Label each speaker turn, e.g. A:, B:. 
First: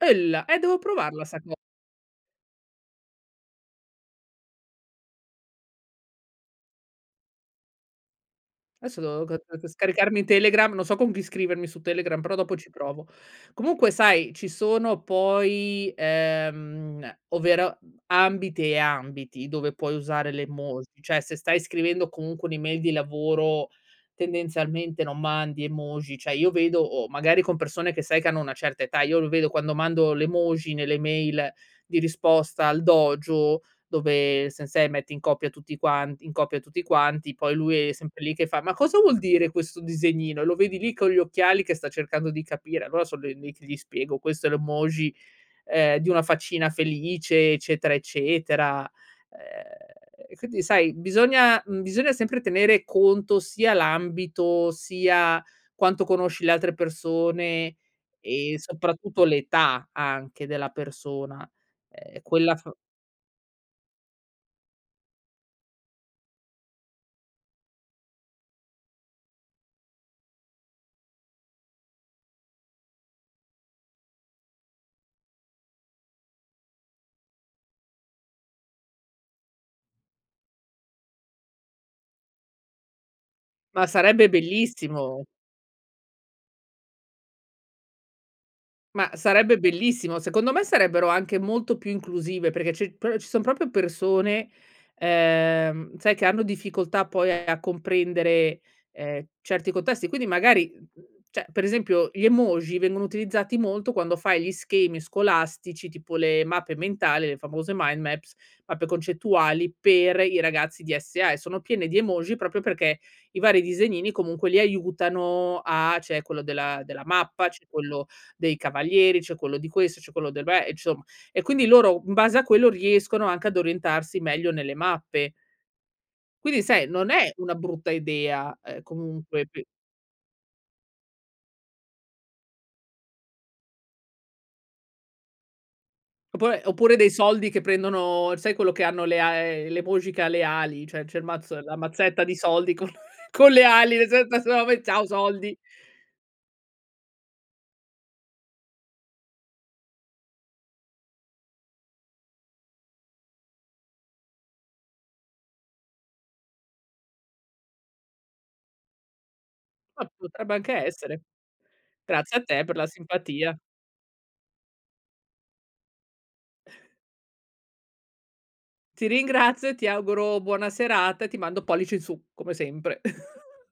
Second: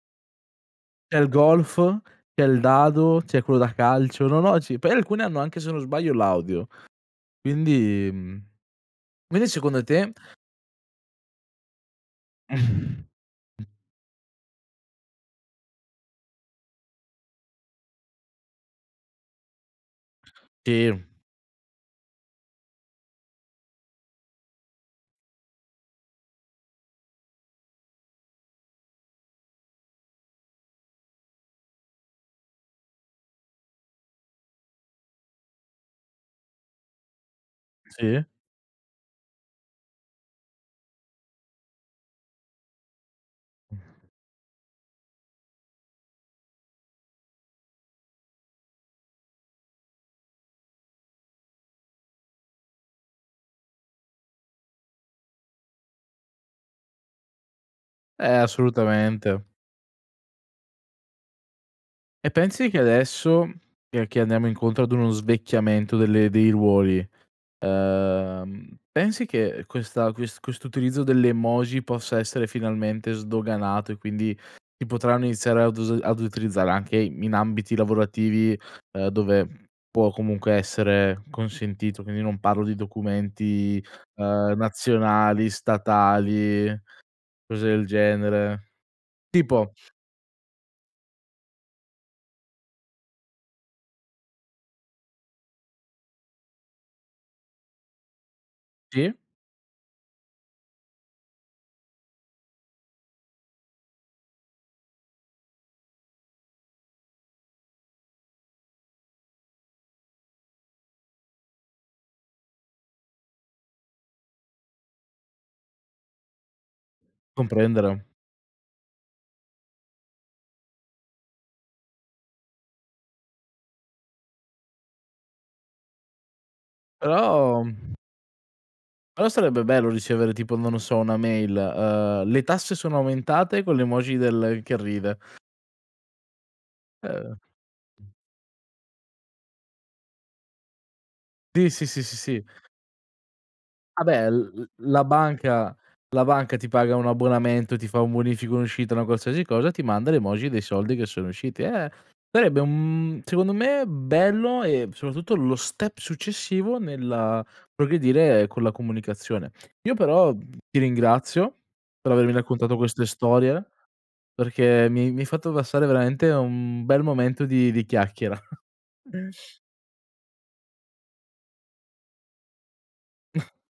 A: Ella e devo
B: C'è
A: provarla
B: il
A: sta co
B: golf, c'è il dado, c'è quello da calcio. No, no, sì, poi alcuni hanno anche se non sbaglio l'audio. Quindi mhmm,
A: Adesso devo c
B: quindi
A: c
B: secondo te?
A: scaricarmi Telegram, non so con chi scrivermi su Telegram, però dopo ci
B: Mh.
A: provo. Comunque sai, ci sono poi, ehm, ovvero ambiti e ambiti dove puoi usare le emoji,
B: Te
A: cioè se stai scrivendo comunque un'email di lavoro tendenzialmente non mandi emoji, cioè io vedo o magari con persone che sai che hanno una certa età io lo vedo quando mando l'emoji nelle mail di risposta al Dojo, dove Sensei, mette in copia tutti quanti in copia tutti quanti, poi lui è sempre
B: Sì.
A: lì che fa: "Ma cosa vuol dire questo disegnino?" Lo vedi lì con gli occhiali che sta cercando di capire? Allora sono l lì che
B: Mh.
A: gli spiego: "Questo è l'emoji, ehm, di una faccina felice eccetera eccetera". Ehm, quindi sai, bisogna mhmm, bisogna sempre tenere conto sia l'ambito, sia quanto conosci le altre persone,
B: Eh,
A: e soprattutto
B: assolutamente.
A: l'età anche della persona. Ehm,
B: E
A: quella
B: pensi
A: f
B: che adesso, che che andiamo incontro ad uno svecchiamento delle dei ruoli, ehm, pensi che, ehm, questa ques questo utilizzo dell'emoji possa essere finalmente sdoganato, e quindi si potranno iniziare ad us ad utilizzare anche in ambiti lavorativi, ehm, dove può comunque essere consentito. Quindi non parlo di documenti,
A: Ma sarebbe
B: ehm,
A: bellissimo.
B: nazionali, statali, cose del genere.
A: Ma sarebbe
B: Tipo
A: bellissimo. Secondo me sarebbero anche molto più inclusive, perché ci proprio ci son proprio persone, ehm, sai che hanno difficoltà poi a comprendere,
B: Sì.
A: ehm, certi contesti, quindi magari, mhmm, cioè per esempio gli emoji vengono utilizzati molto, quando fai gli schemi scolastici tipo le mappe mentali, le famose mind maps, mappe concettuali per i ragazzi DSA e sono piene di emoji proprio perché i vari disegnini comunque li aiutano a c'è quello della della mappa, c'è
B: Comprendere.
A: quello dei cavalieri, c'è quello di questo, c'è quello dei beh Insomma e quindi loro in base a quello, riescono anche ad orientarsi meglio nelle mappe. Quindi sai, non è una
B: Però,
A: brutta
B: mhmm
A: idea, ehm,
B: però
A: comunque
B: sarebbe
A: pe
B: bello ricevere tipo non lo so una mail, ehm, "le tasse sono aumentate," con l'emoji del che ride.
A: Oppure- oppure dei
B: Ehm.
A: soldi che prendono sai quello che hanno le a ehm, l'emoji che ha le ali cioè c'è il mazz
B: Sì,
A: la
B: sì, sì
A: mazzetta di
B: ,sì.
A: soldi con con le ali
B: Ah bè l l
A: [unintelligible]
B: la
A: ciao soldi.
B: banca la banca ti paga un abbonamento, ti fa un bonifico, un'uscita, una qualsiasi cosa, ti manda l'emoji dei soldi che sono usciti. Eh sarebbe un mhmm, secondo me bello e soprattutto lo step successivo nella progredire con la comunicazione. Io
A: Eh
B: però, mhmm,
A: potrebbe anche
B: ti
A: essere.
B: ringrazio per avermi
A: Grazie a te per
B: raccontato
A: la
B: queste
A: simpatia.
B: storie, perché mi mi hai fatto passare veramente un bel momento di di chiacchiera.
A: Ti ringrazio e ti auguro buona serata e ti mando pollice in su come sempre.